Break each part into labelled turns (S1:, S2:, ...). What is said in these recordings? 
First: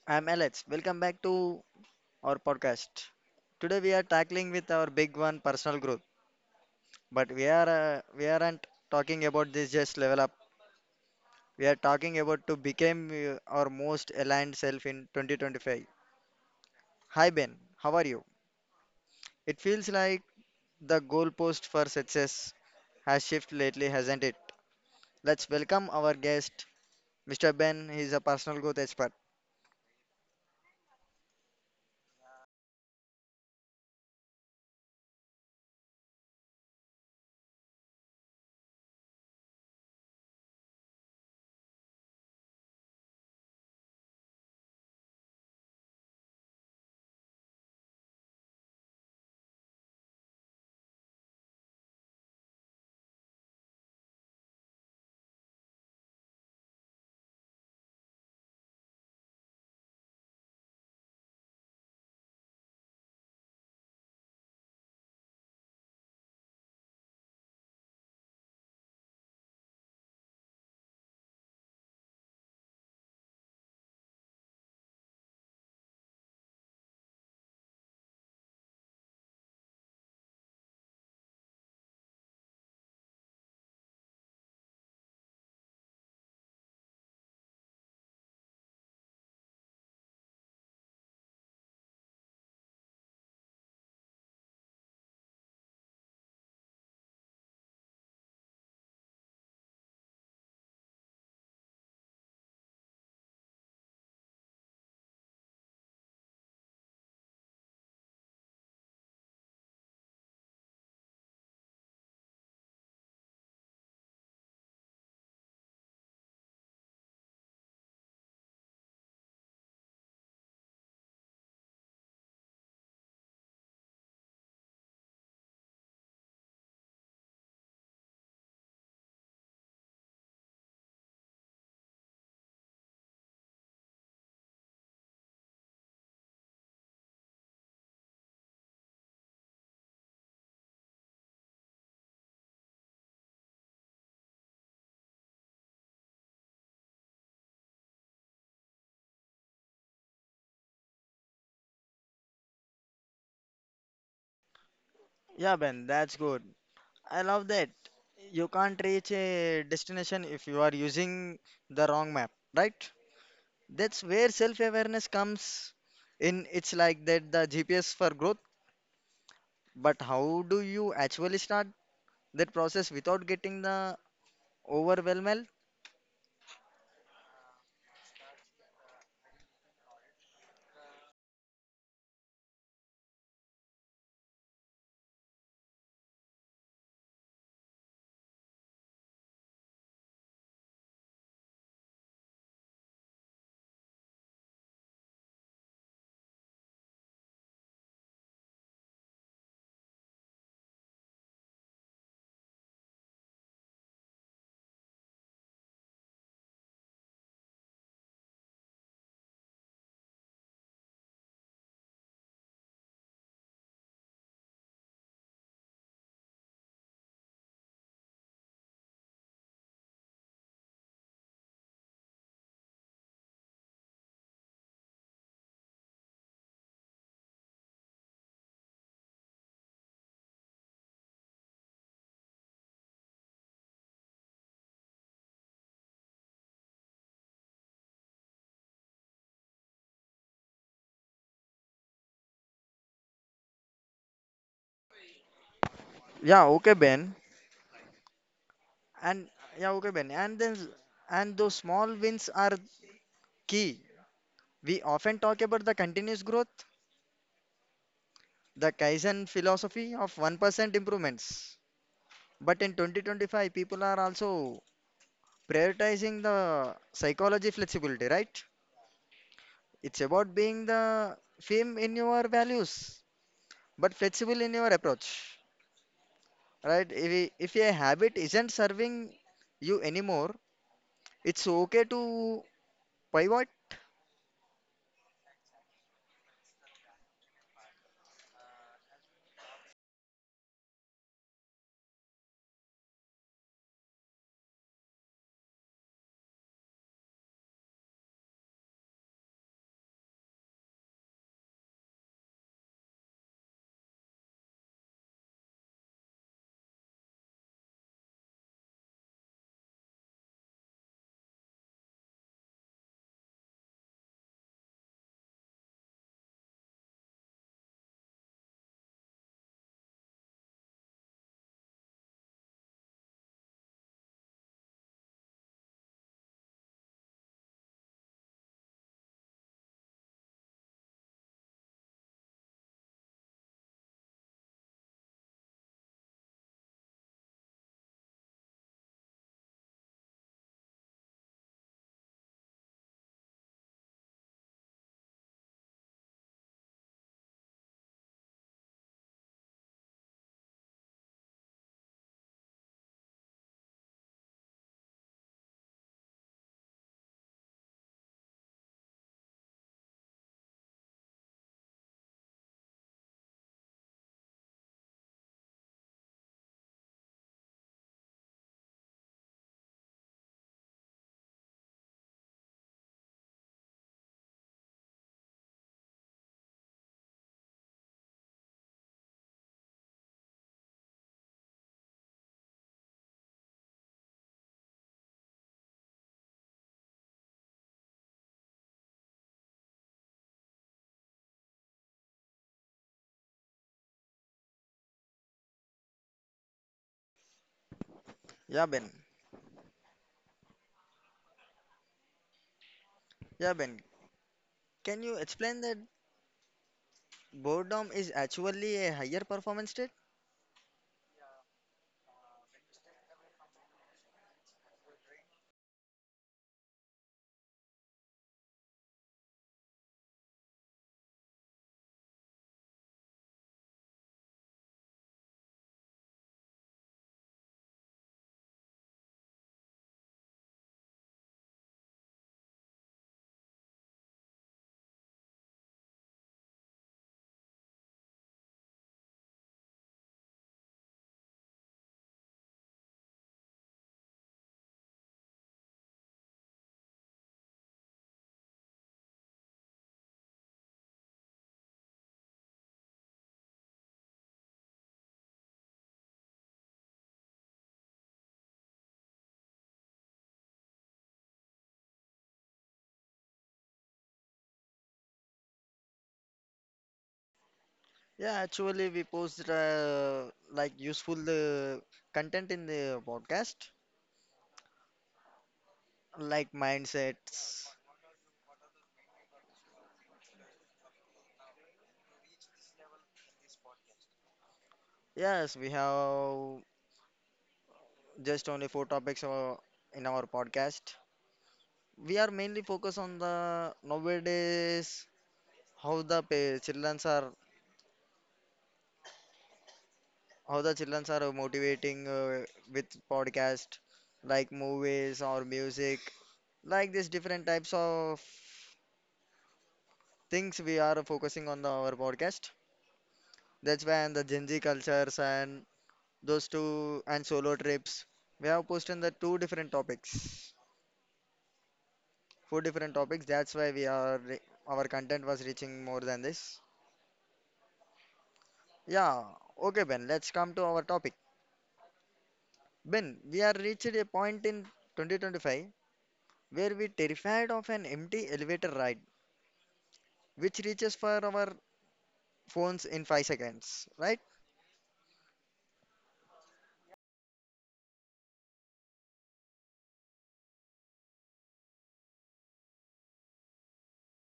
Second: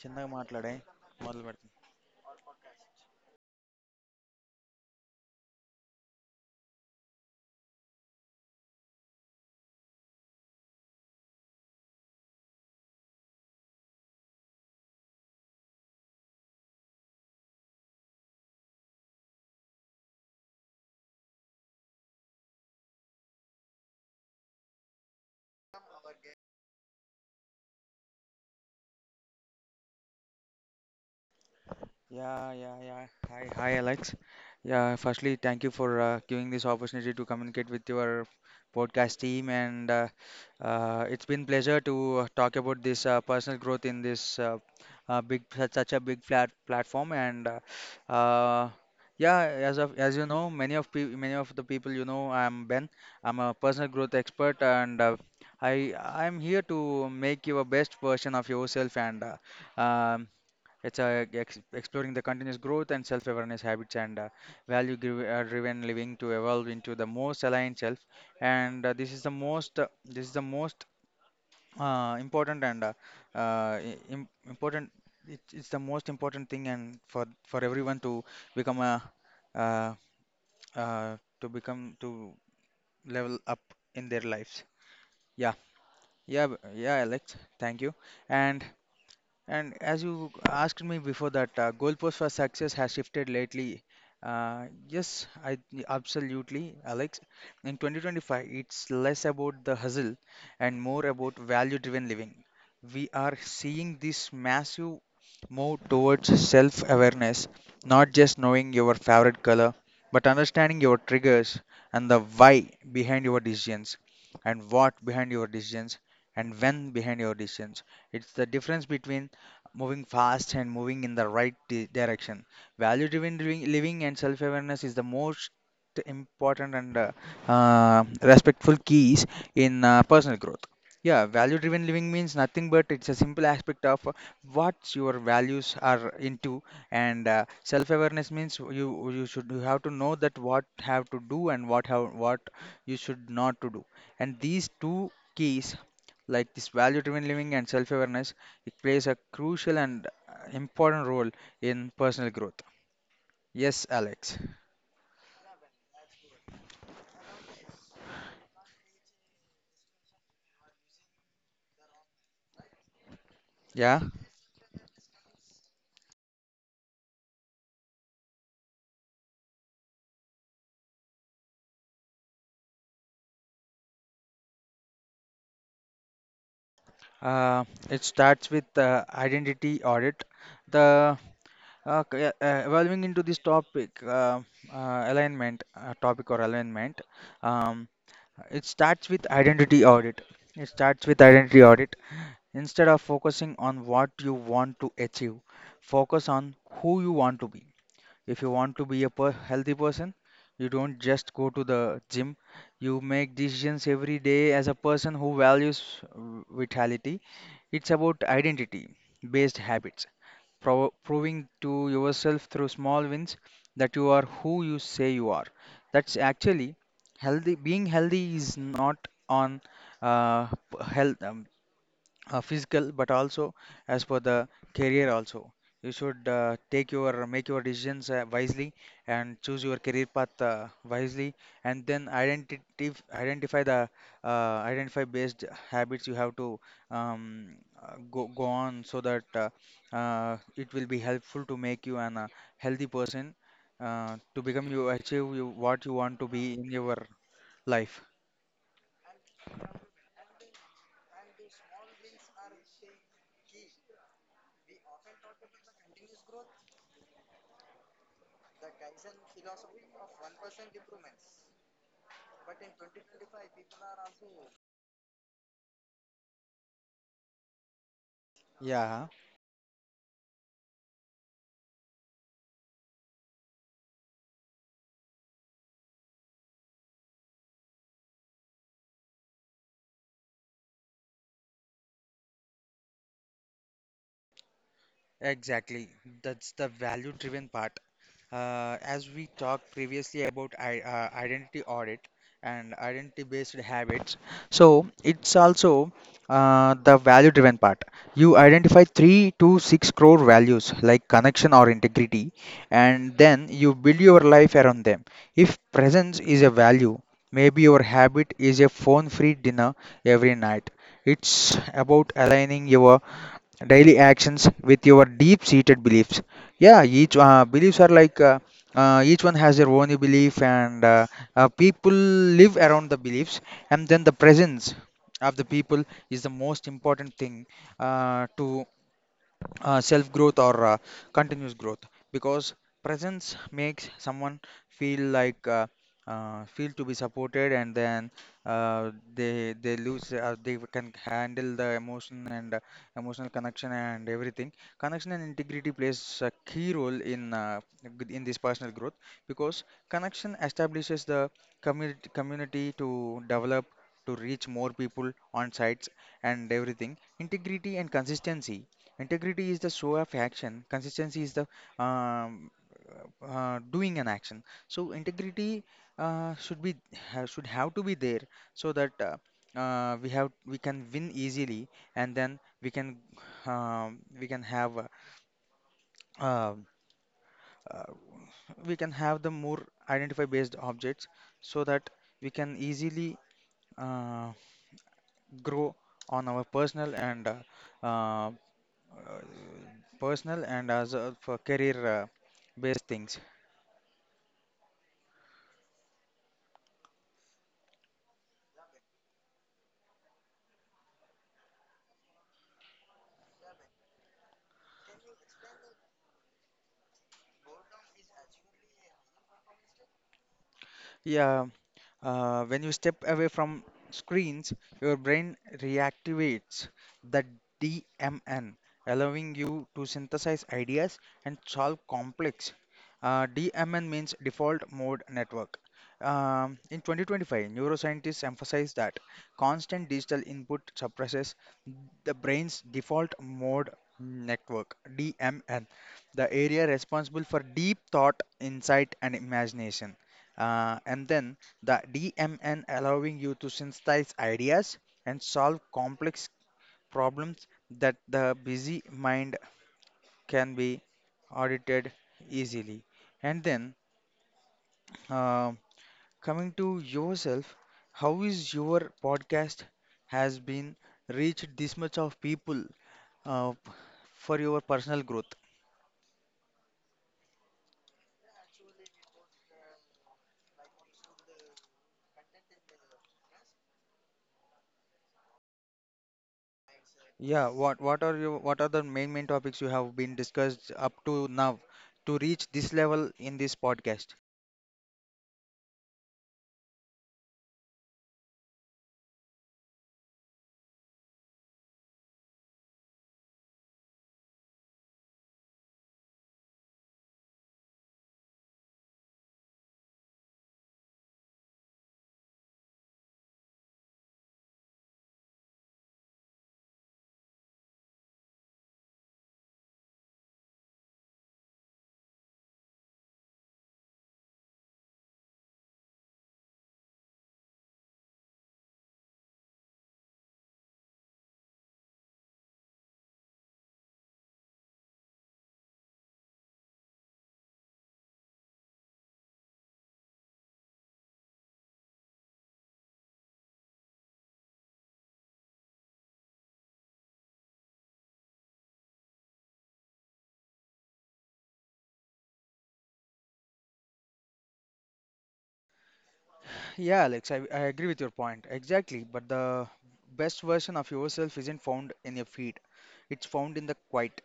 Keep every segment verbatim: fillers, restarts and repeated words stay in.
S1: చిన్నగా
S2: I'm Alex.
S1: మాట్లాడే
S2: Welcome back to
S1: మొదలు పెడతాను.
S2: our podcast. Today we are tackling with our big one, personal growth. But we are uh, we aren't talking about this just level up. We are talking about to become uh, our most aligned self in twenty twenty-five. Hi Ben, how are you? It feels like the goalpost for success has shifted lately, hasn't it? Let's welcome our guest, Mister Ben. He's a personal growth expert.
S1: Yeah, yeah, yeah. Hi, hi, Alex. Yeah, firstly, thank you for uh, giving this opportunity to communicate with your podcast team, and uh, uh, it's been pleasure to uh, talk about this uh, personal growth in this uh, uh, big such, such a big flat platform. And uh, uh, yeah, as of as you know, many of pe many of the people you know, I'm Ben. I'm a personal growth expert, and uh, I I'm here to make you a best version of yourself and. Uh, um, it's uh, ex- exploring the continuous growth and self awareness habits, and uh, value gri- uh, driven living to evolve into the most aligned self. And uh, this is the most, uh, this is the most uh, important and uh, uh, i- im- important. It, it's the most important thing, and for for everyone to become a uh, uh, to become to level up in their lives. Yeah, yeah, b- yeah, Alex. Thank you. And And as you asked me before that, uh, goalpost for success has shifted lately. Uh, yes, I absolutely, Alex. In twenty twenty-five, it's less about the hustle and more about value-driven living. We are seeing this massive move towards self-awareness, not just knowing your favorite color, but understanding your triggers, and the why behind your decisions, and what behind your decisions, and when behind your decisions. It's the difference between moving fast and moving in the right di- direction. Value driven living and self awareness is the most important and uh, uh, respectful keys in uh, personal growth. Yeah, value driven living means nothing but it's a simple aspect of uh, what your values are into, and uh, self awareness means you you should you have to know that what have to do, and what have what you should not to do, and these two keys, like this value driven living and self awareness, it plays a crucial and uh, important role in personal growth. Yes, Alex.
S2: Yeah, Ben, that's good. I love that. You can't reach a destination if you are using the wrong map, right?
S1: Yeah,
S2: That's where self-awareness comes in. It's like that the G P S for growth, but how do you actually start that process without getting the overwhelmed?
S1: uh, it starts with uh, identity audit, the uh, c- uh, uh, evolving into this topic, uh, uh, alignment uh, topic, or alignment. um, it starts with identity audit. it starts with identity audit Instead of focusing on what you want to achieve, focus on who you want to be. If you want to be a per healthy person, you don't just go to the gym. You make decisions every day as a person who values v- vitality. It's about identity based habits, pro- proving to yourself through small wins that you are who you say you are. That's actually healthy. Being healthy is not on uh, p- health. Um, uh, physical, but also as per the career also, you should uh, take your make your decisions uh, wisely, and choose your career path uh, wisely, and then identity identify the uh, identify based habits you have to um, uh, go, go on, so that uh, uh, it will be helpful to make you an uh, healthy person, uh, to become you achieve you what you want to be
S2: Yeah,
S1: in
S2: okay,
S1: your
S2: Ben.
S1: life.
S2: And yeah, okay, Ben. And then and those small wins are key. We often talk about the continuous growth, the Kaizen philosophy of one percent improvements. But in twenty twenty-five, people are also prioritizing the psychology flexibility, right?
S1: Yeah.
S2: It's about being the firm in your values, but flexible in your approach, right? If, i- if a habit isn't serving you anymore, it's okay to pivot.
S1: Exactly. That's the value-driven part. Uh, as we talked previously about, I uh, identity audit and identity-based habits, so it's also uh, the value-driven part. You identify three to six core values like connection or integrity, and then you build your life around them. If presence is a value, maybe your habit is a phone-free dinner every night. It's about aligning your daily actions with your deep seated beliefs. Yeah, each uh, beliefs are like uh, uh, each one has their own belief, and uh, uh, people live around the beliefs, and then the presence of the people is the most important thing uh, to uh, self growth or uh, continuous growth, because presence makes someone feel like uh, uh, feel to be supported, and then uh, they they lose uh, they can handle the emotion and uh, emotional connection and everything. Connection and integrity plays a key role in uh, g- in this personal growth, because connection establishes the community community to develop, to reach more people on sites and everything. Integrity and consistency. Integrity is the show of action. Consistency is the um, uh, doing an action. So integrity uh, should be ha- should have to be there, so that uh, uh, we have we can win easily, and then we can um, we can have uh, um, uh, we can have the more identify based objects, so that we can easily uh, grow on our personal and uh, uh, uh, personal, and as uh, for career uh, based things.
S2: Yeah, Ben. Yeah, Ben. Can you explain that boredom is actually a higher performance state?
S1: Yeah. Uh, when you step away from screens, your brain reactivates the D M N, allowing you to synthesize ideas and solve complex. Uh, D M N means default mode network. Um, in twenty twenty-five, neuroscientists emphasize that constant digital input suppresses the brain's default mode network D M N, the area responsible for deep thought, insight, and imagination. Uh, and then the D M N allowing you to synthesize ideas and solve complex problems that the busy mind can be audited easily. And then uh, coming to yourself, how is your podcast has been reached this much of people uh, for your personal growth?
S2: Yeah, actually, we post uh, like useful uh, content in the podcast, like
S1: Yeah,
S2: mindsets.
S1: what what are your what are the main main topics you have been discussed up to now to reach this level in this podcast?
S2: Yes, we have just only four topics uh, in our podcast. We are mainly focused on the nowadays how the pa- childrens are how the childrens are motivating uh, with podcast like movies or music like these different types of things we are focusing on the, our podcast. That's why and the Gen Z cultures and those two and solo trips. We have posted the two different topics, four different topics. That's why we are re- our content was reaching more than this. Yeah, okay, Ben, let's come to our topic. Ben, we are reached a point in twenty twenty-five where we terrified of an empty elevator ride which reaches for our phones in five seconds, right?
S1: Yeah, Alex, I, I agree with your point. Exactly. But the best version of yourself isn't found in your feed, it's found in the quiet,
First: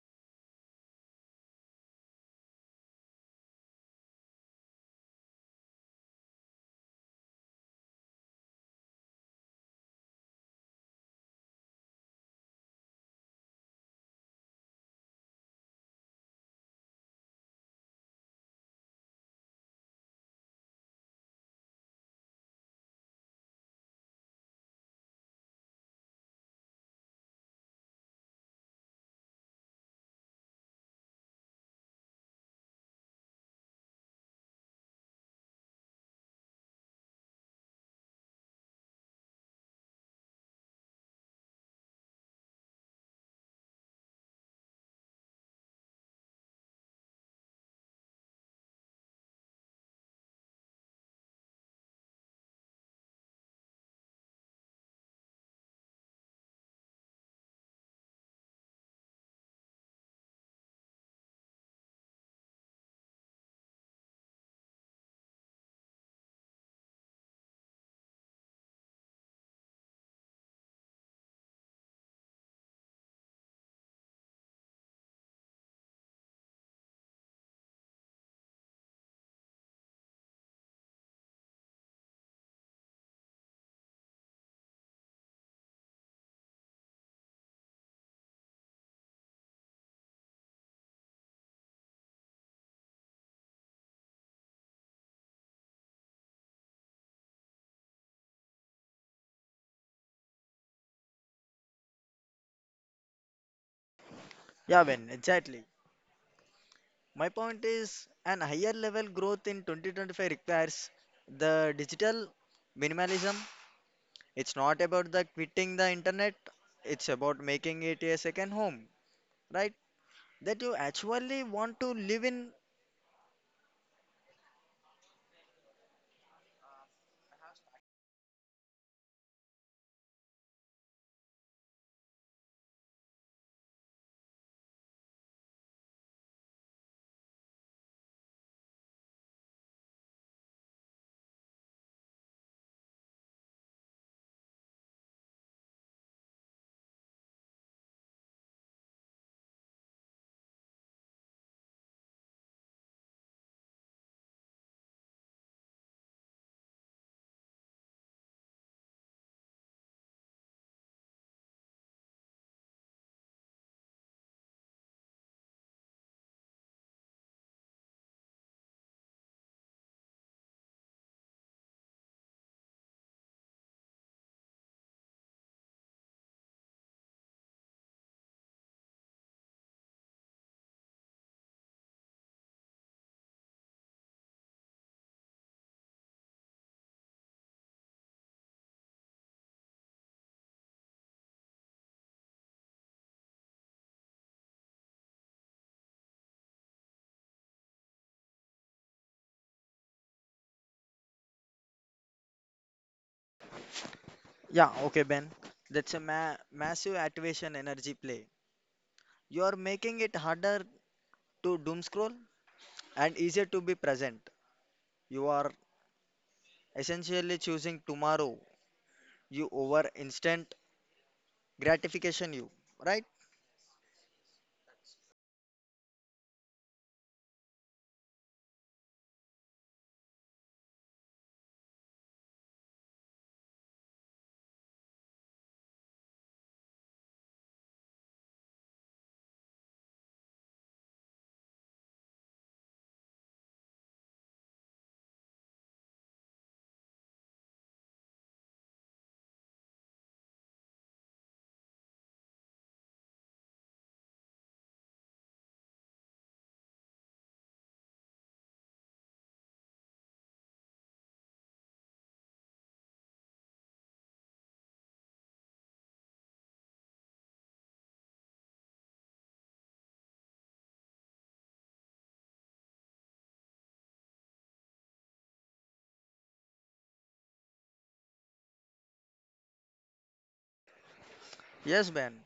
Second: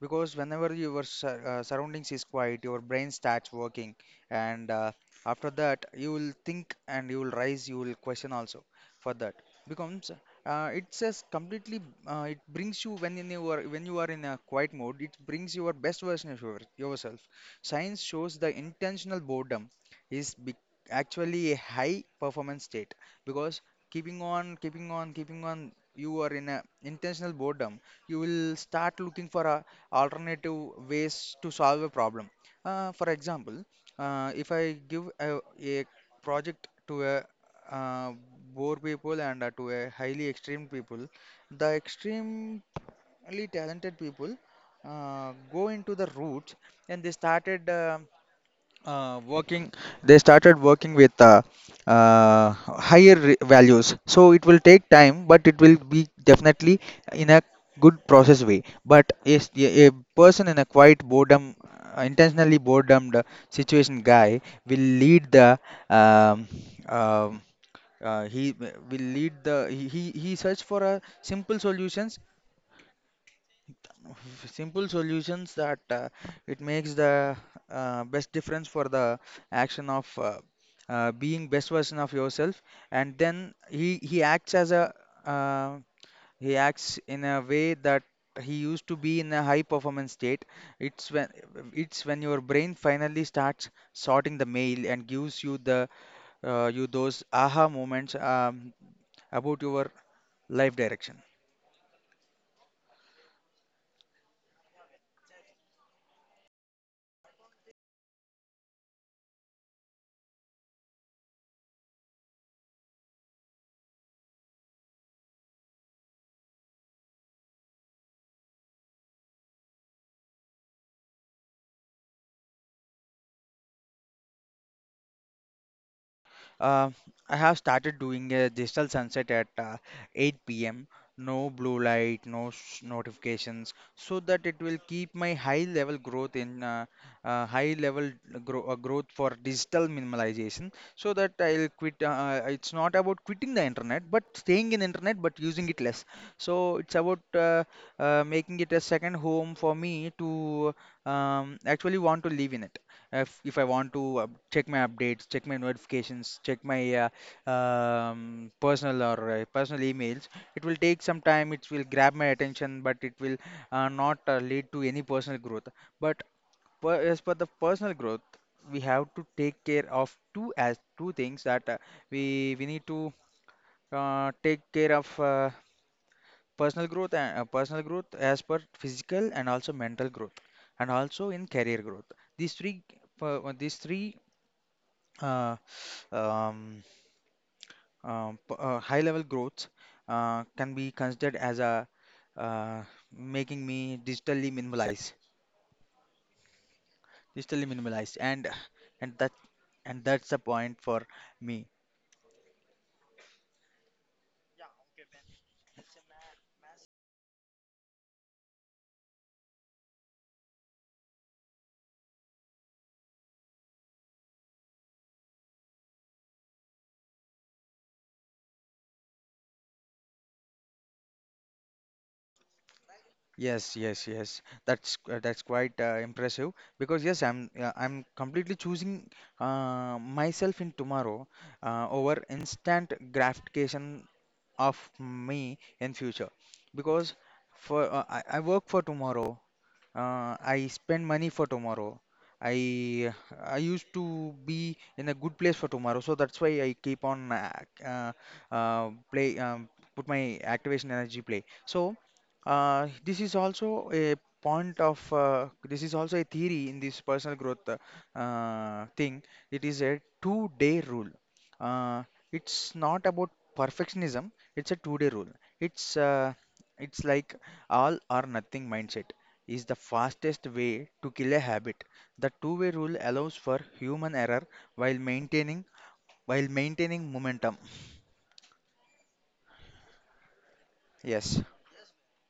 S1: because whenever your sur- uh, surroundings is quiet, your brain starts working, and uh, after that you will think, and you will rise, you will question also, for that becomes uh, it says completely, uh, it brings you, when in your, when you are in a quiet mode, it brings your best version of your, yourself. Science shows the intentional boredom is be- actually a high performance state, because keeping on, keeping on, keeping on, you are in a intentional boredom, you will start looking for a alternative ways to solve a problem. Uh, for example, uh, if I give a, a project to a uh, poor people, and uh, to a highly extreme people, the extremely talented people uh, go into the roots, and they started uh, uh, working they started working with uh, uh, higher re- values, so it will take time, but it will be definitely in a good process way. But yes, a a person in a quiet boredom, uh, intentionally boredom, the situation guy will lead the um, um, uh, he w- will lead the, he, he he search for a simple solutions. Simple solutions that uh, it makes the uh, best difference for the action of uh, uh, being best version of yourself, and then he he acts as a uh, he acts in a way that he used to be in a high performance state. It's when it's when your brain finally starts sorting the mail and gives you the, uh, you those aha moments, um, about your life direction.
S2: Yeah, Ben, exactly. My point is an higher level growth in twenty twenty-five requires the digital minimalism. It's not about the quitting the internet, it's about making it a second home, right? That you actually want to live in.
S1: Uh, I have started doing a digital sunset at uh, eight p m. No blue light, no sh notifications, so that it will keep my high level growth in uh, uh, high level grow, uh, growth for digital minimalization. So that I'll quit. Uh, uh, it's not about quitting the internet, but staying in internet, but using it less. So it's about uh, uh, making it a second home for me to um, actually want to live in it, if if I want to uh, check my updates, check my notifications, check my uh, um, personal or uh, personal emails, it will take some time. It will grab my attention, but it will uh, not uh, lead to any personal growth. But per, as per the personal growth, we have to take care of two as two things, that uh, we we need to uh, take care of uh, personal growth, and uh, personal growth as per physical and also mental growth, and also in career growth. These three. per- uh, these three uh, um, um, p- uh, high level growth uh, can be considered as a uh, making me digitally minimalized, digitally minimalized and and that and that's the point for me.
S2: Yeah, okay, Ben. That's a ma massive activation energy play. You are making it harder to doom scroll and easier to be present. You are essentially choosing tomorrow. You over instant gratification, you right?
S1: Yes, yes, yes, that's uh, that's quite uh, impressive, because yes, i'm uh, I'm completely choosing uh, myself in tomorrow, uh, over instant gratification of me in future, because for uh, I, I work for tomorrow. Uh, I spend money for tomorrow. I I used to be in a good place for tomorrow, so that's why I keep on ac- uh, uh, play um, put my activation energy play. So uh, this is also a point of uh, this is also a theory in this personal growth, uh, uh, thing. It is a two-day rule. Uh, it's not about perfectionism. It's a two-day rule. It's uh, it's like all or nothing mindset is the fastest way to kill a habit. The two-way rule allows for human error while maintaining while maintaining momentum. Yes,
S2: Yes, Ben.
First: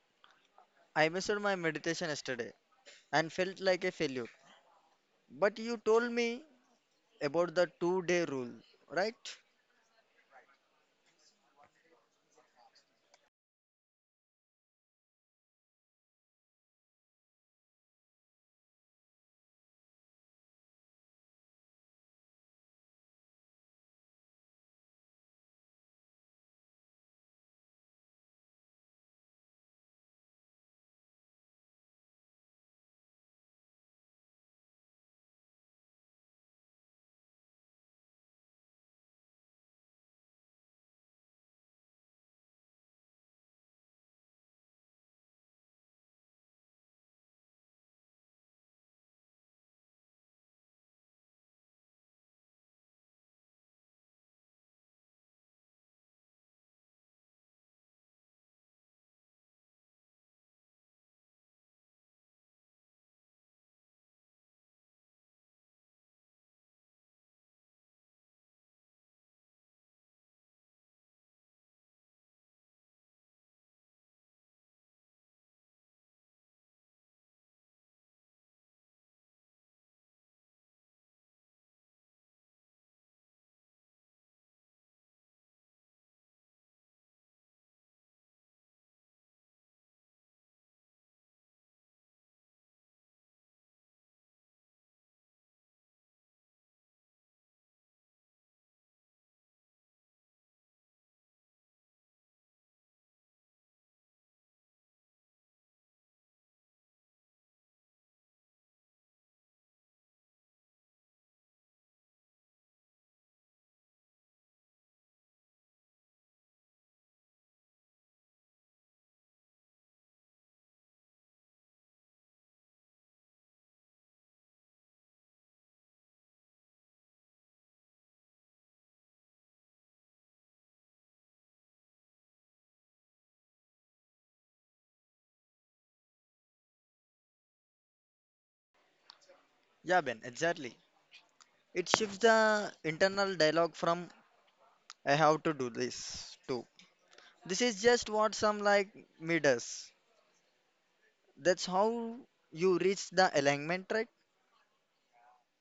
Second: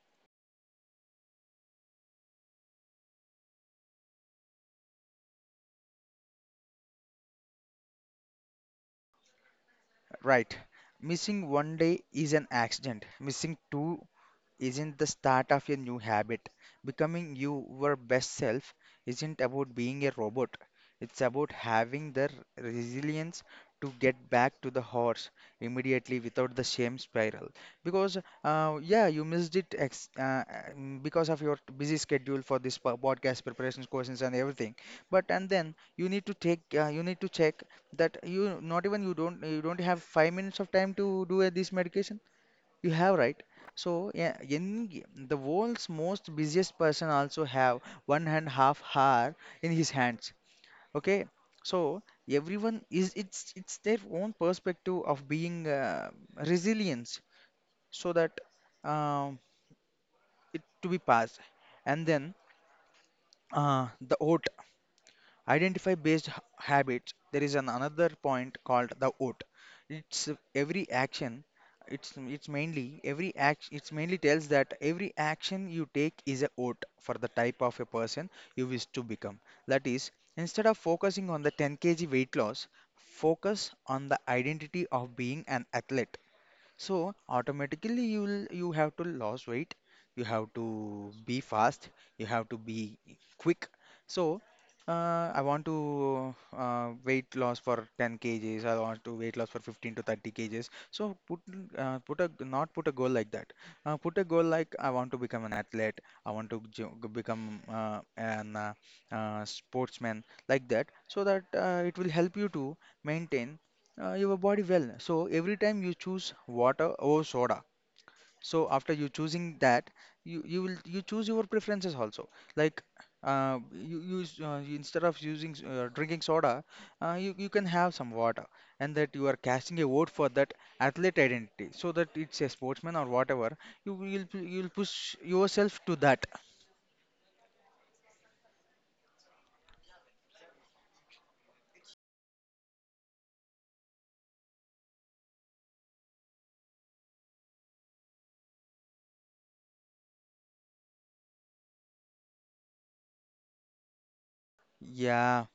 S2: I missed my meditation yesterday and felt like a failure. But you told me about the two-day rule, right?
S1: right. Missing one day is an accident. Missing two isn't the start of a new habit. Becoming your best self isn't about being a robot, it's about having the r- resilience to get back to the horse immediately without the shame spiral. Because, uh, yeah, you missed it ex- uh, um, because of your busy schedule for this po- podcast preparations, questions, and everything. But and then you need to take, uh, you need to check that you not even you don't you don't have five minutes of time to do uh, this medication you have right. So yeah, in g- the world's most busiest person also have one and half hour in his hands. Okay, so everyone is it's it's their own perspective of being uh, resilience, so that um it to be passed. And then uh, the oat. identify based h- habits, there is an another point called the vote. it's every action it's it's mainly every act it's mainly tells that every action you take is a vote for the type of a person you wish to become. That is, instead of focusing on the ten k g weight loss, focus on the identity of being an athlete, so automatically you will you have to lose weight, you have to be fast, you have to be quick. So uh, I want to uh, weight loss for ten kgs. I want to weight loss for fifteen to thirty kgs. So put uh, put a not put a goal like that. Uh, put a goal like I want to become an athlete. I want to jo- become uh, an uh, uh, sportsman like that. So that, uh, it will help you to maintain, uh, your body well. So every time you choose water over soda, so after you choosing that, you you will you choose your preferences also. Like uh, you use uh, you- instead of using s- uh, drinking soda, uh, you you can have some water, and that you are casting a vote for that athlete identity, so that it's a sportsman or whatever. You will you'll pu- you'll push yourself to that.
S2: Yeah, Ben, exactly. It shifts the internal dialogue from I have to do this to this is just what some like me does. That's how you reach the alignment, right?
S1: Yeah.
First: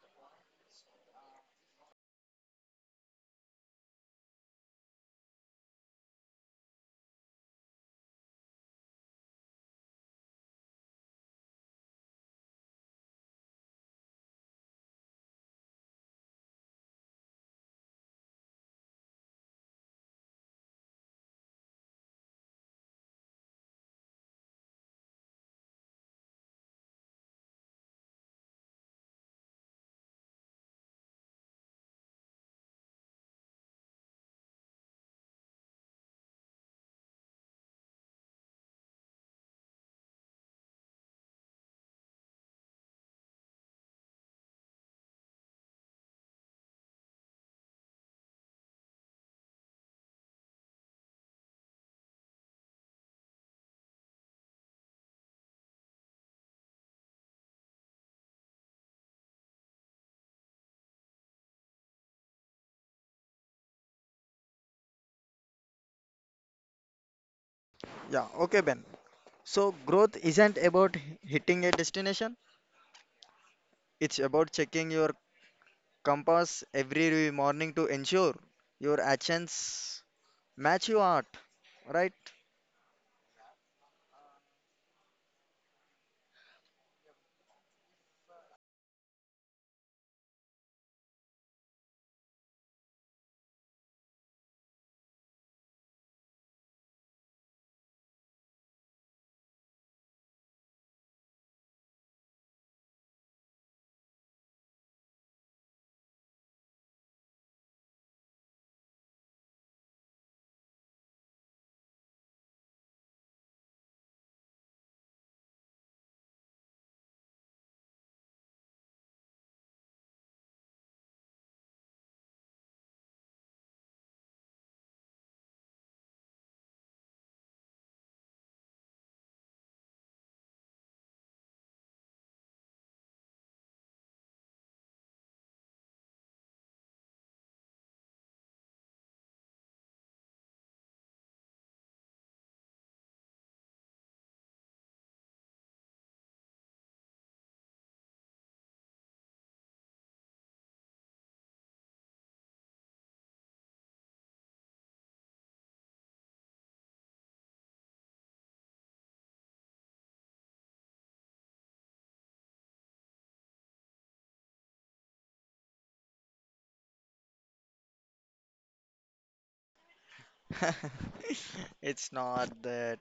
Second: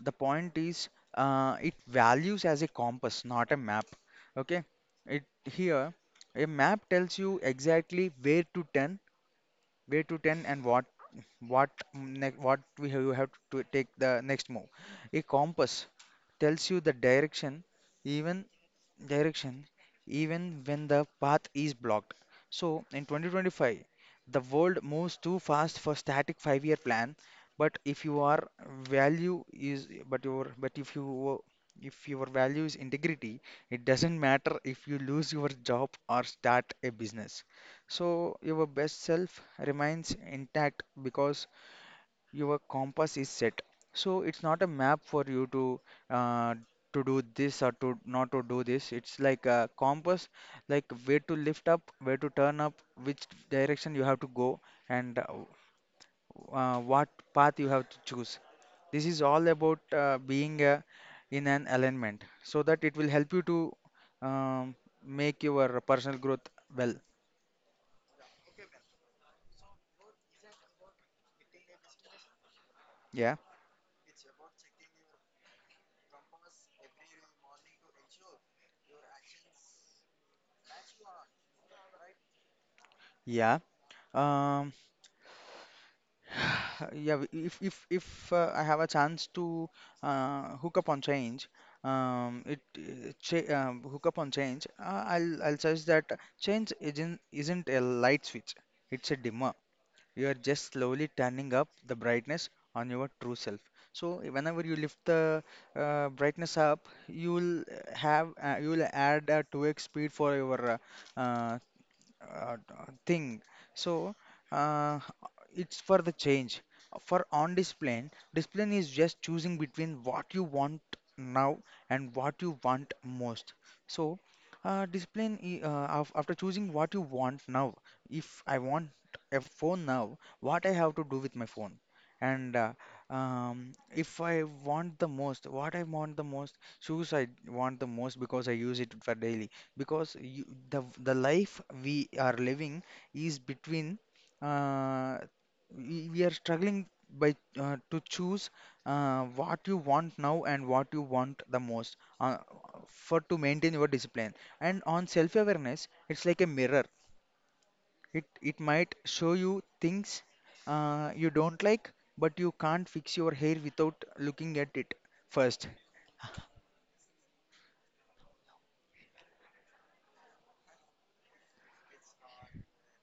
S1: The point is, uh, it values as a compass, not a map. Okay, it here, a map tells you exactly where to turn, where to turn, and what what ne what we have, you have to take the next move. A compass tells you the direction, even direction even when the path is blocked. So, in twenty twenty-five, the world moves too fast for static five-year plan. But if you are value is but your but if you if your value is integrity, it doesn't matter if you lose your job or start a business. So your best self remains intact because your compass is set. So it's not a map for you to uh, to do this or to not to do this. It's like a compass, like where to lift up, where to turn up, which direction you have to go, and uh, uh, what path you have to choose. This is all about uh, being uh, in an alignment, so that it will help you to um, make your personal growth well.
S2: Yeah, okay, Ben. So, growth isn't about h- hitting a destination,
S1: Yeah,
S2: it's about checking your compass every morning to ensure your actions match your art, right?
S1: yeah. Um, Yeah, w- if if if uh, I have a chance to uh, hook up on change, um, it uh, cha- um, hook up on change, uh, I'll I'll suggest that change isn't isn't a light switch. It's a dimmer. You are just slowly turning up the brightness on your true self. So whenever you lift the uh, brightness up, you'll have uh, you'll add a two x speed for your uh, uh, uh, thing. So uh, it's for the change. For on display, display is just choosing between what you want now and what you want most. So, uh, display i- uh, af- after choosing what you want now, if I want a phone now, what I have to do with my phone, and uh, um, if I want the most, what I want the most, shoes I want the most because I use it for daily, because you, the the life we are living is between, uh, we, we are struggling by, uh, to choose, uh, what you want now and what you want the most, uh, for to maintain your discipline. And on self-awareness, it's like a mirror. It it might show you things, uh, you don't like, but you can't fix your hair without looking at it first.
S2: It's not that,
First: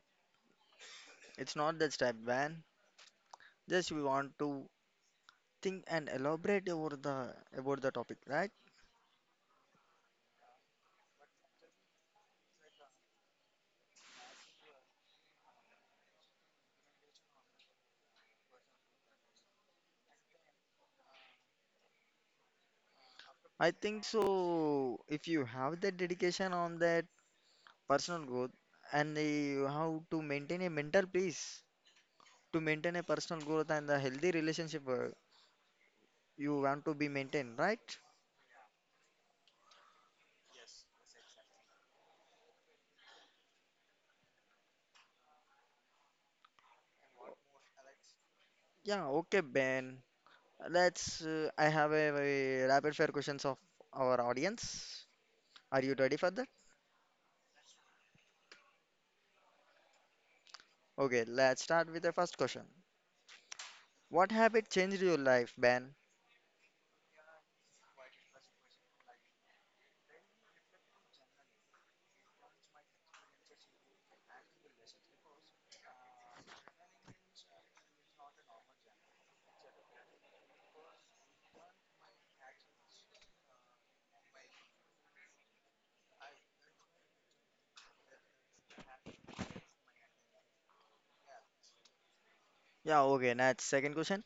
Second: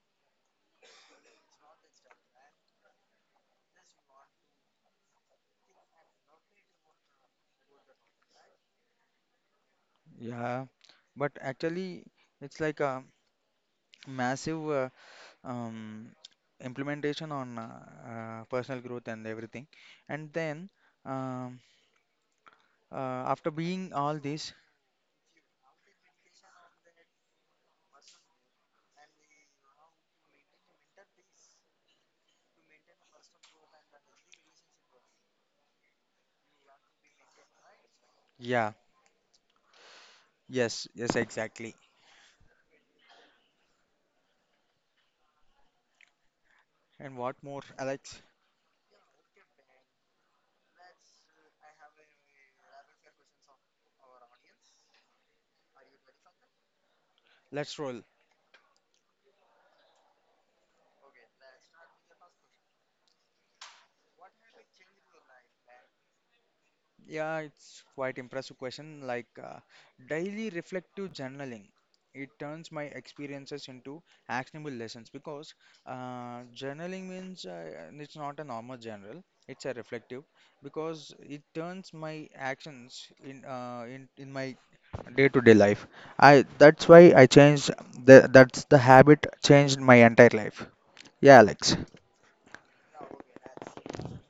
S2: it's not that step, Ben. Just we want to think and elaborate over the about the topic, right?
S1: Yeah, but actually it's like a massive uh, um, implementation on uh, uh, personal growth and everything. And then um, uh, after
S2: I
S1: being
S2: think
S1: all this,
S2: so. If you have that dedication on that personal growth and the, how to maintain a mental peace to maintain a personal growth and a healthy relationship uh, you want to be maintained, right?
S1: yeah, yes, yes, exactly. And what more, Alex?
S2: Yeah, okay, Ben. Let's uh, I have a, a rapid fire questions of our audience, are you ready for that?
S1: Let's roll.
S2: Okay, let's start with the first question. What habit changed your life, Ben?
S1: Yeah, it's quite impressive question. Like uh, daily reflective journaling, it turns my experiences into actionable lessons, because uh, journaling means, uh, it's not a normal journal; it's a reflective, because it turns my actions in, uh, in in my day-to-day life. I that's why I changed the that's the habit changed my entire life. Yeah, Alex.
S2: Yeah, okay, next second question.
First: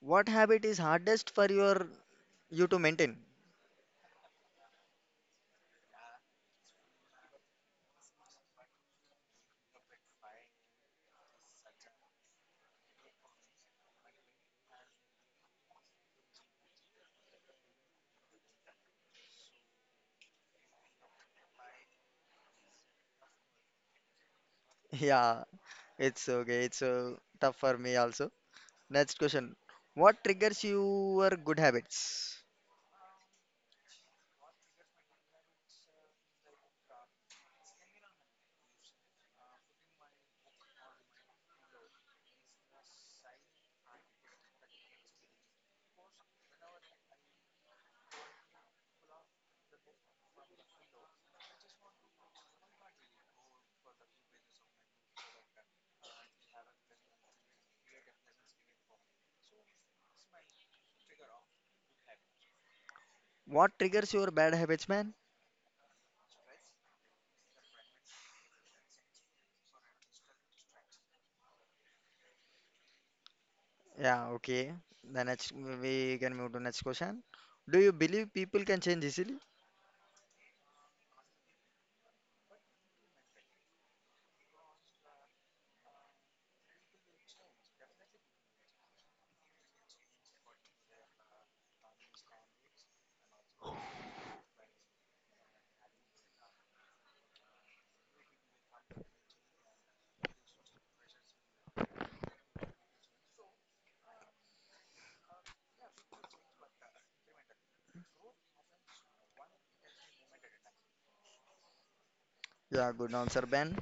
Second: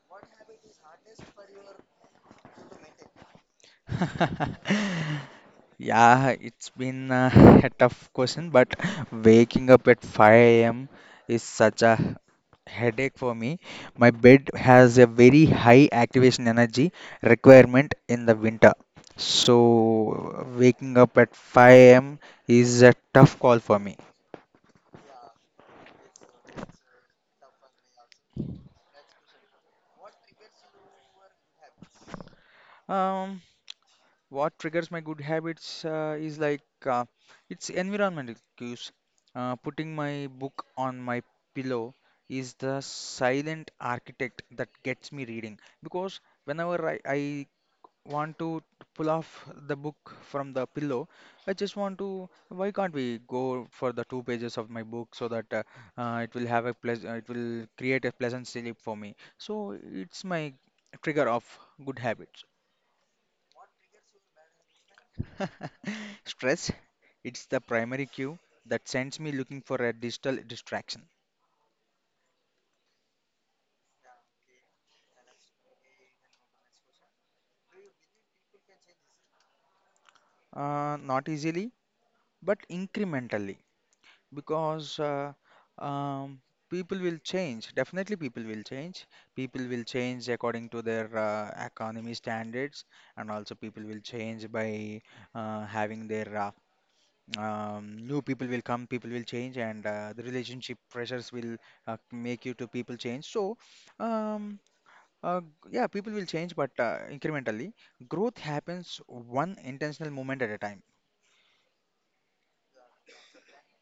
S2: What habit is hardest for your you to maintain?
S1: Yeah, it's been uh, a tough question, but waking up at five a m is such a headache for me. My bed has a very high activation energy requirement in the winter. So, waking up at five a m is a tough call for me.
S2: Yeah, it's okay. It's uh, tough for me also. Next question. What triggers your good habits?
S1: Um, What triggers my good habits uh, is like, uh, it's environmental cues. Uh, putting my book on my pillow is the silent architect that gets me reading, because whenever I, I want to pull off the book from the pillow, I just want to. Why can't we go for the two pages of my book, so that uh, uh, it will have a pleasant, it will create a pleasant sleep for me. So it's my trigger of good habits.
S2: What triggers your bad habits, man?
S1: Stress, it's the primary cue that sends me looking for a digital distraction.
S2: Yeah, okay. The next we can move to next question. Do you believe people can change easily?
S1: Uh, not easily, but incrementally, because uh, um, people will change. Definitely, people will change. People will change according to their uh, economy standards, and also people will change by uh, having their uh, um, new people will come, people will change, and uh, the relationship pressures will uh, make you to people change. So. Um, Uh, yeah, people will change, but uh, incrementally, growth happens one intentional moment at a time.
S2: Yeah, good answer, Ben.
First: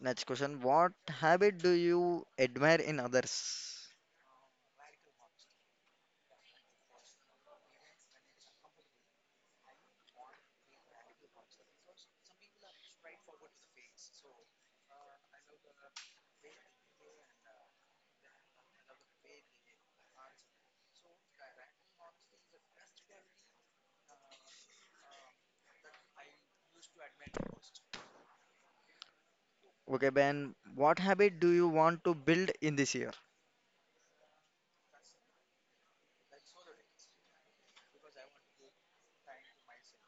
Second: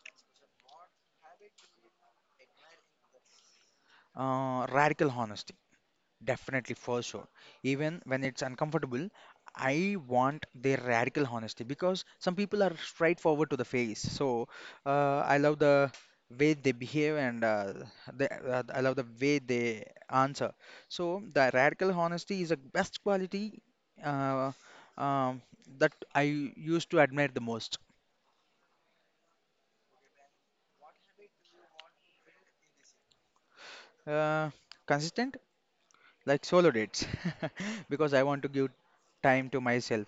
S2: Next question. What habit do you admire in others?
S1: Uh, radical honesty, definitely for sure. Even when it's uncomfortable, I want their radical honesty because some people are straightforward to the face. So uh, I love the way they behave, and uh, the, uh, I love the way they answer. So the radical honesty is the best quality uh, um, that I used to admire the most.
S2: Okay, Ben. What habit do you want to build in this year?
S1: Uh, Consistent, like solo dates, because I want to give time to myself,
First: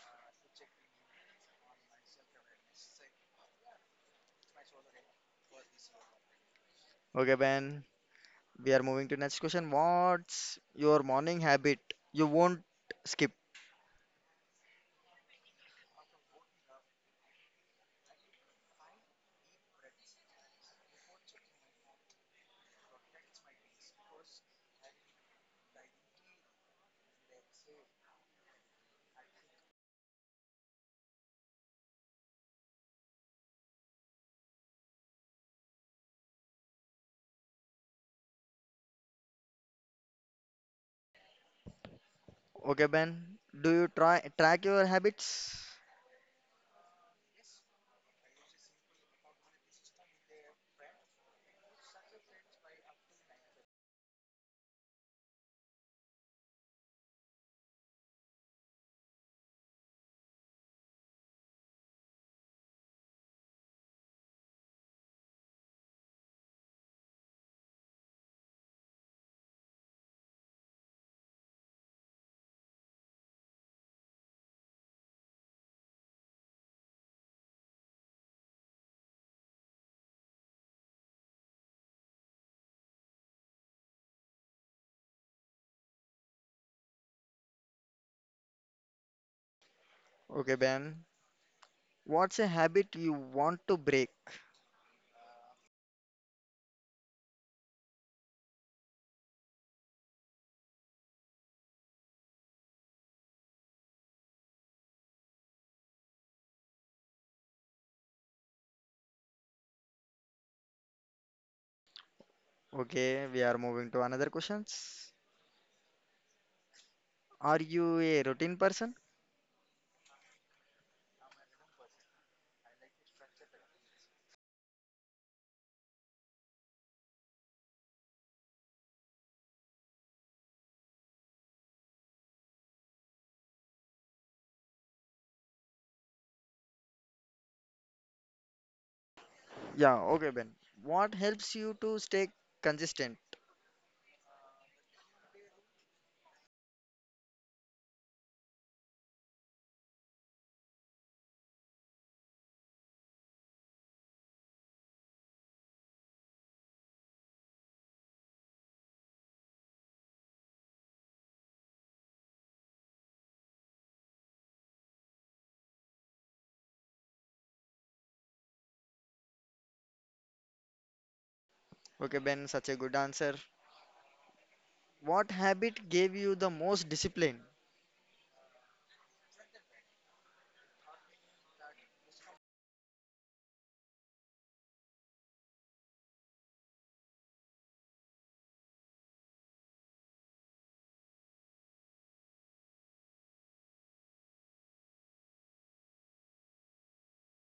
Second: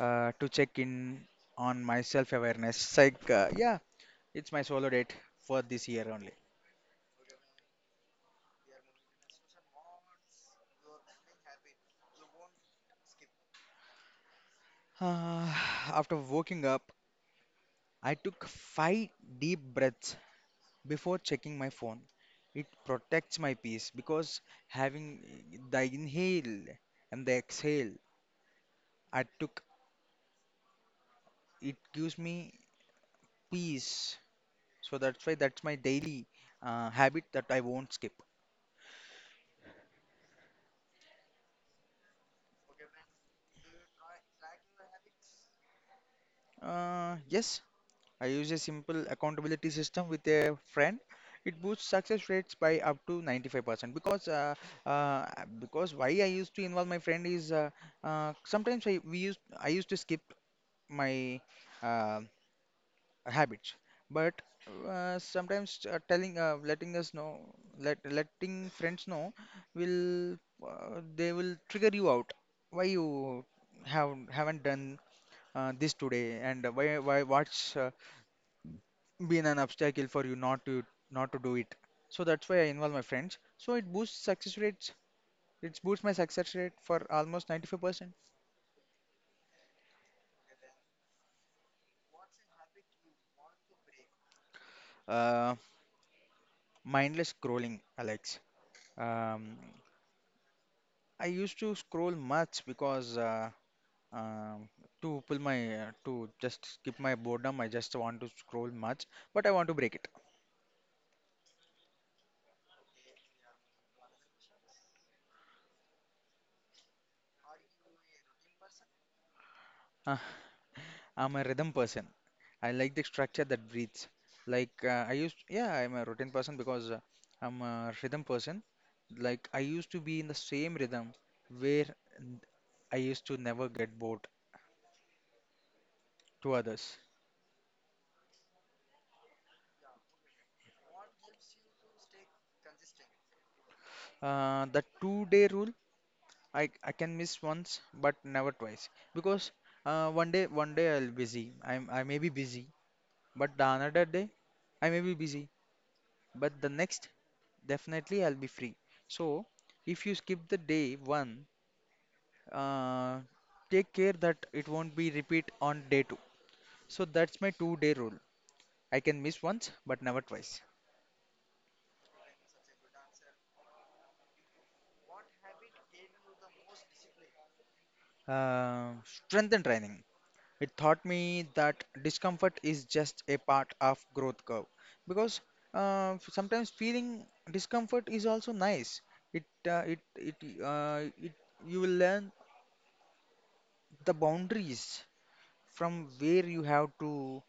S1: uh, to check in on my self-awareness. It's like, uh, yeah, it's my solo date for this year only.
S2: Okay, Ben. We are moving to next question. What's your morning habit you won't skip?
S1: Uh, After waking up, I took five deep breaths before checking my phone. It protects my peace, because having the inhale and the exhale I took, it gives me peace. So that's why that's my daily uh, habit that I won't skip.
S2: Okay, Ben. Do you try track your habits?
S1: Uh, yes, I use a simple accountability system with a friend. It boosts success rates by up to ninety-five percent, because uh, uh, because why I used to involve my friend is, uh, uh, sometimes I we used I used to skip my um, habits, but uh, sometimes, uh, telling uh, letting us know, let letting friends know will, uh, they will trigger you out, why you have haven't done uh, this today, and why why what's uh, been an obstacle for you not to not to do it, so that's why I involve my friends, so it boosts success rates, it boosts my success rate for almost ninety-five percent.
S2: Okay, Ben. What's a habit you want to break?
S1: uh, Mindless scrolling, Alex. um, I used to scroll much, because uh, Um, to pull my uh, to just skip my boredom, I just want to scroll much, but I want to break it.
S2: Okay, we are moving to another questions. Are you a routine person?
S1: Uh, I'm a rhythm person. I like the structure that breathes. Like uh, I used, yeah, I'm a routine person because uh, I'm a rhythm person. Like I used to be in the same rhythm where n- I used to never get bored to others.
S2: Yeah, okay, Ben. What helps you to stay consistent?
S1: Uh, the two-day rule, I I can miss once but never twice, because uh, one day one day I'll busy. I'm I may be busy, but the another day. I may be busy, but the next, definitely I'll be free. So if you skip the day one, uh, take care that it won't be repeat on day two. So that's my two-day rule. I can miss once, but never twice.
S2: Okay, Ben, such a good answer. What habit gave you the most discipline?
S1: Uh, strength and training. It taught me that discomfort is just a part of growth curve, because uh, sometimes feeling discomfort is also nice. It uh, it it uh, it you will learn the boundaries, from where you have to,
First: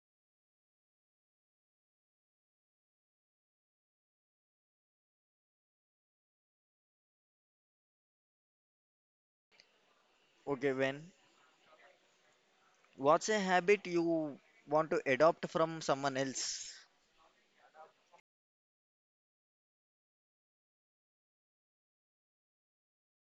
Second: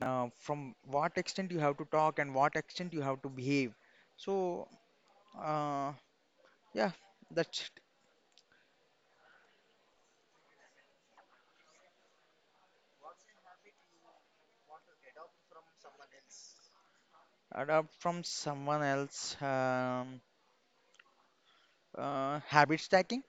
S1: uh, from what extent you have to talk and what extent you have to behave, so uh, yeah, that's it.
S2: Okay, Ben. What's a habit you want to adopt from someone else?
S1: Adopt from someone else, um, uh, habit stacking.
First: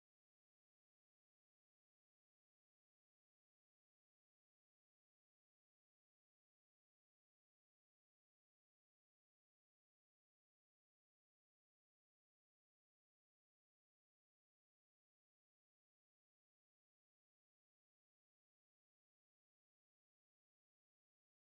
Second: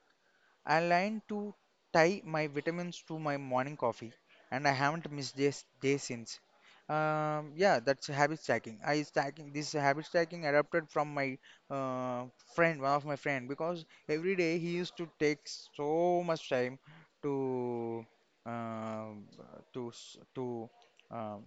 S1: I learned to tie my vitamins to my morning coffee, and I haven't missed this day since. Um, yeah, that's habit stacking. I stacking this habit stacking adapted from my uh, friend, one of my friend, because every day he used to take so much time to uh, to s- to um,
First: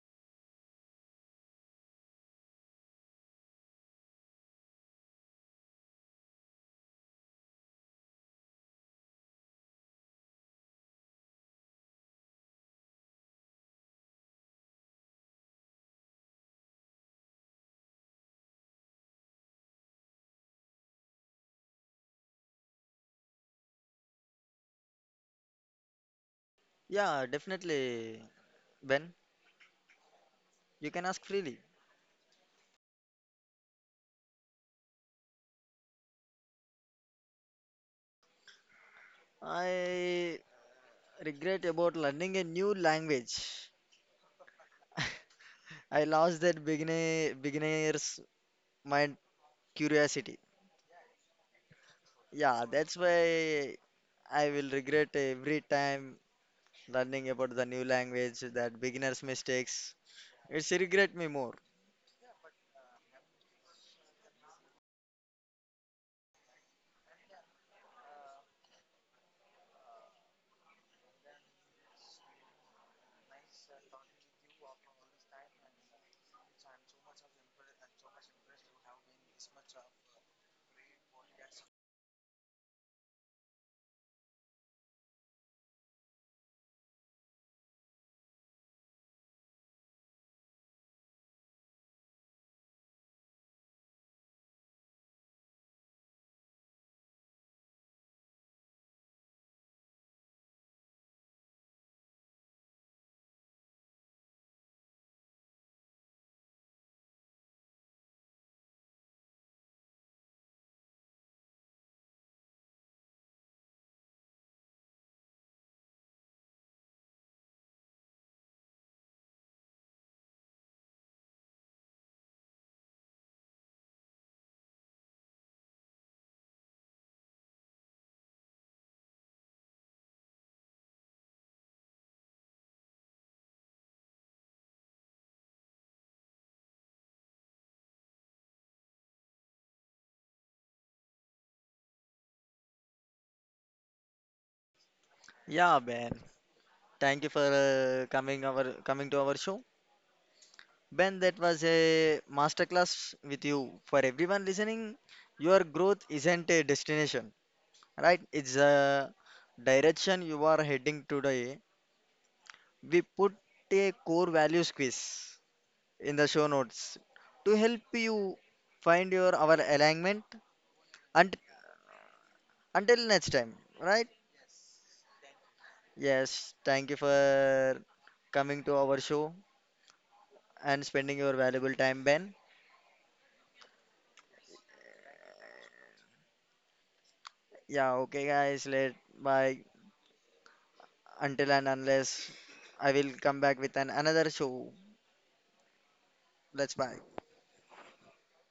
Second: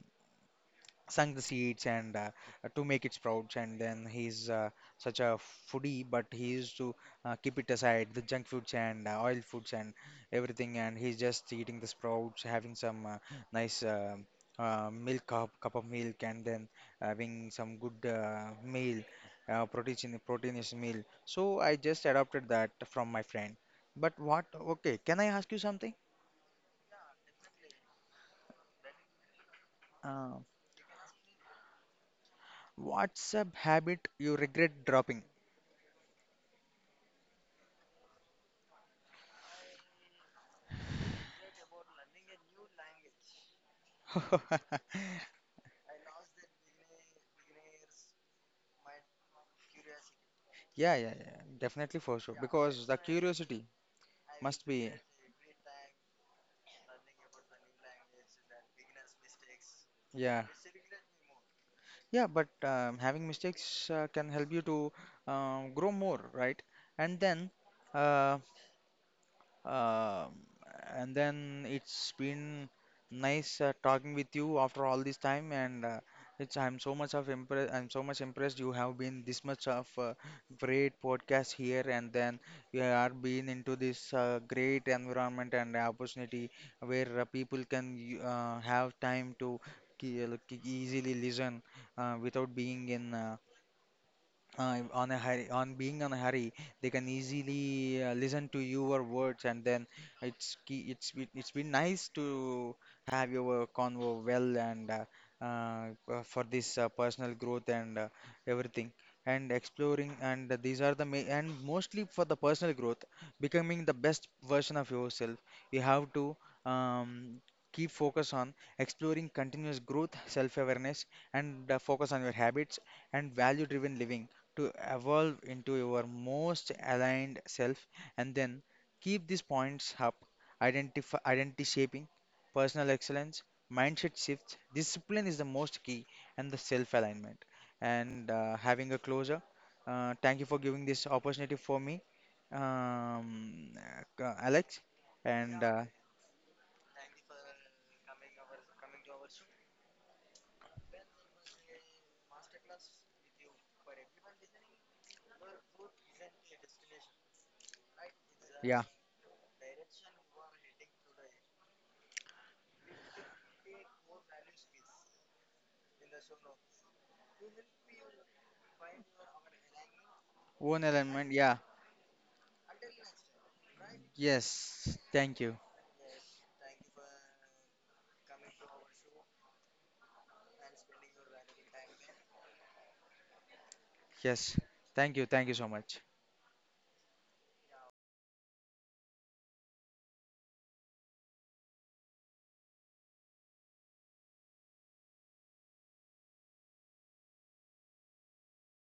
S1: sunk the seeds, and uh, to make it sprouts, and then he's uh, such a foodie, but he used to uh, keep it aside the junk foods and uh, oil foods and everything, and he's just eating the sprouts, having some uh, nice uh, uh, milk cup, cup of milk, and then having some good uh, meal, uh, protein proteinous meal. So I just adopted that from my friend. But what, okay, can I ask you something?
S2: Yeah, definitely, Ben.
S1: uh,
S2: You can ask freely.
S1: what's a habit you regret dropping?
S2: I regret about learning a new language. I lost that beginner beginner's mind curiosity.
S1: Yeah, yeah, yeah, definitely for sure.
S2: Yeah,
S1: Because the
S2: that's
S1: curiosity
S2: why I
S1: must
S2: will
S1: be,
S2: regret every time learning about the new language, that beginner's mistakes.
S1: yeah,
S2: It's regret me more.
S1: yeah. But um, having mistakes uh, can help you to um, grow more, right? And then, um, Um and then it's been nice uh, talking with you after all this time, and uh, it's I'm so much of impressed. I'm so much impressed you have been this much of uh, great podcast here, and then you are being into this uh, great environment and opportunity, where uh, people can y- uh, have time to ki- uh, ki- easily listen, uh, without being in, uh, uh, on a hurry, on being on a hurry, they can easily uh, listen to your words, and then it's key, it's be- it's been nice to have your convo well, and uh, uh, uh, for this uh, personal growth and uh, everything, and exploring, and these are the ma and mostly for the personal growth, becoming the best version of yourself. You have to um, keep focus on exploring continuous growth, self-awareness, and uh, focus on your habits and value-driven living, to evolve into your most aligned self, and then keep these points up: identify identity shaping, personal excellence, mindset shifts. Discipline is the most key, and the self alignment, and uh, having a closure. Uh, thank you for giving this opportunity for me, um, uh, Alex, and
S2: Yeah,
S1: uh,
S2: Ben. Thank you for uh, coming our coming to our show. Ben, that was a masterclass with you. For everyone listening, your growth isn't a destination, right? It's
S1: yeah,
S2: a direction you are heading today. We put a core values quiz in the show notes to help you find your our alignment.
S1: own alignment.
S2: And
S1: Yeah.
S2: until next time, right?
S1: Yes, thank you.
S2: Yes, thank you for coming to our show and spending your valuable time, Ben.
S1: Yes, thank you, thank you so much.
S2: Yeah, okay, guys. Let bye. Until and unless I will come back with an another show. Let's bye.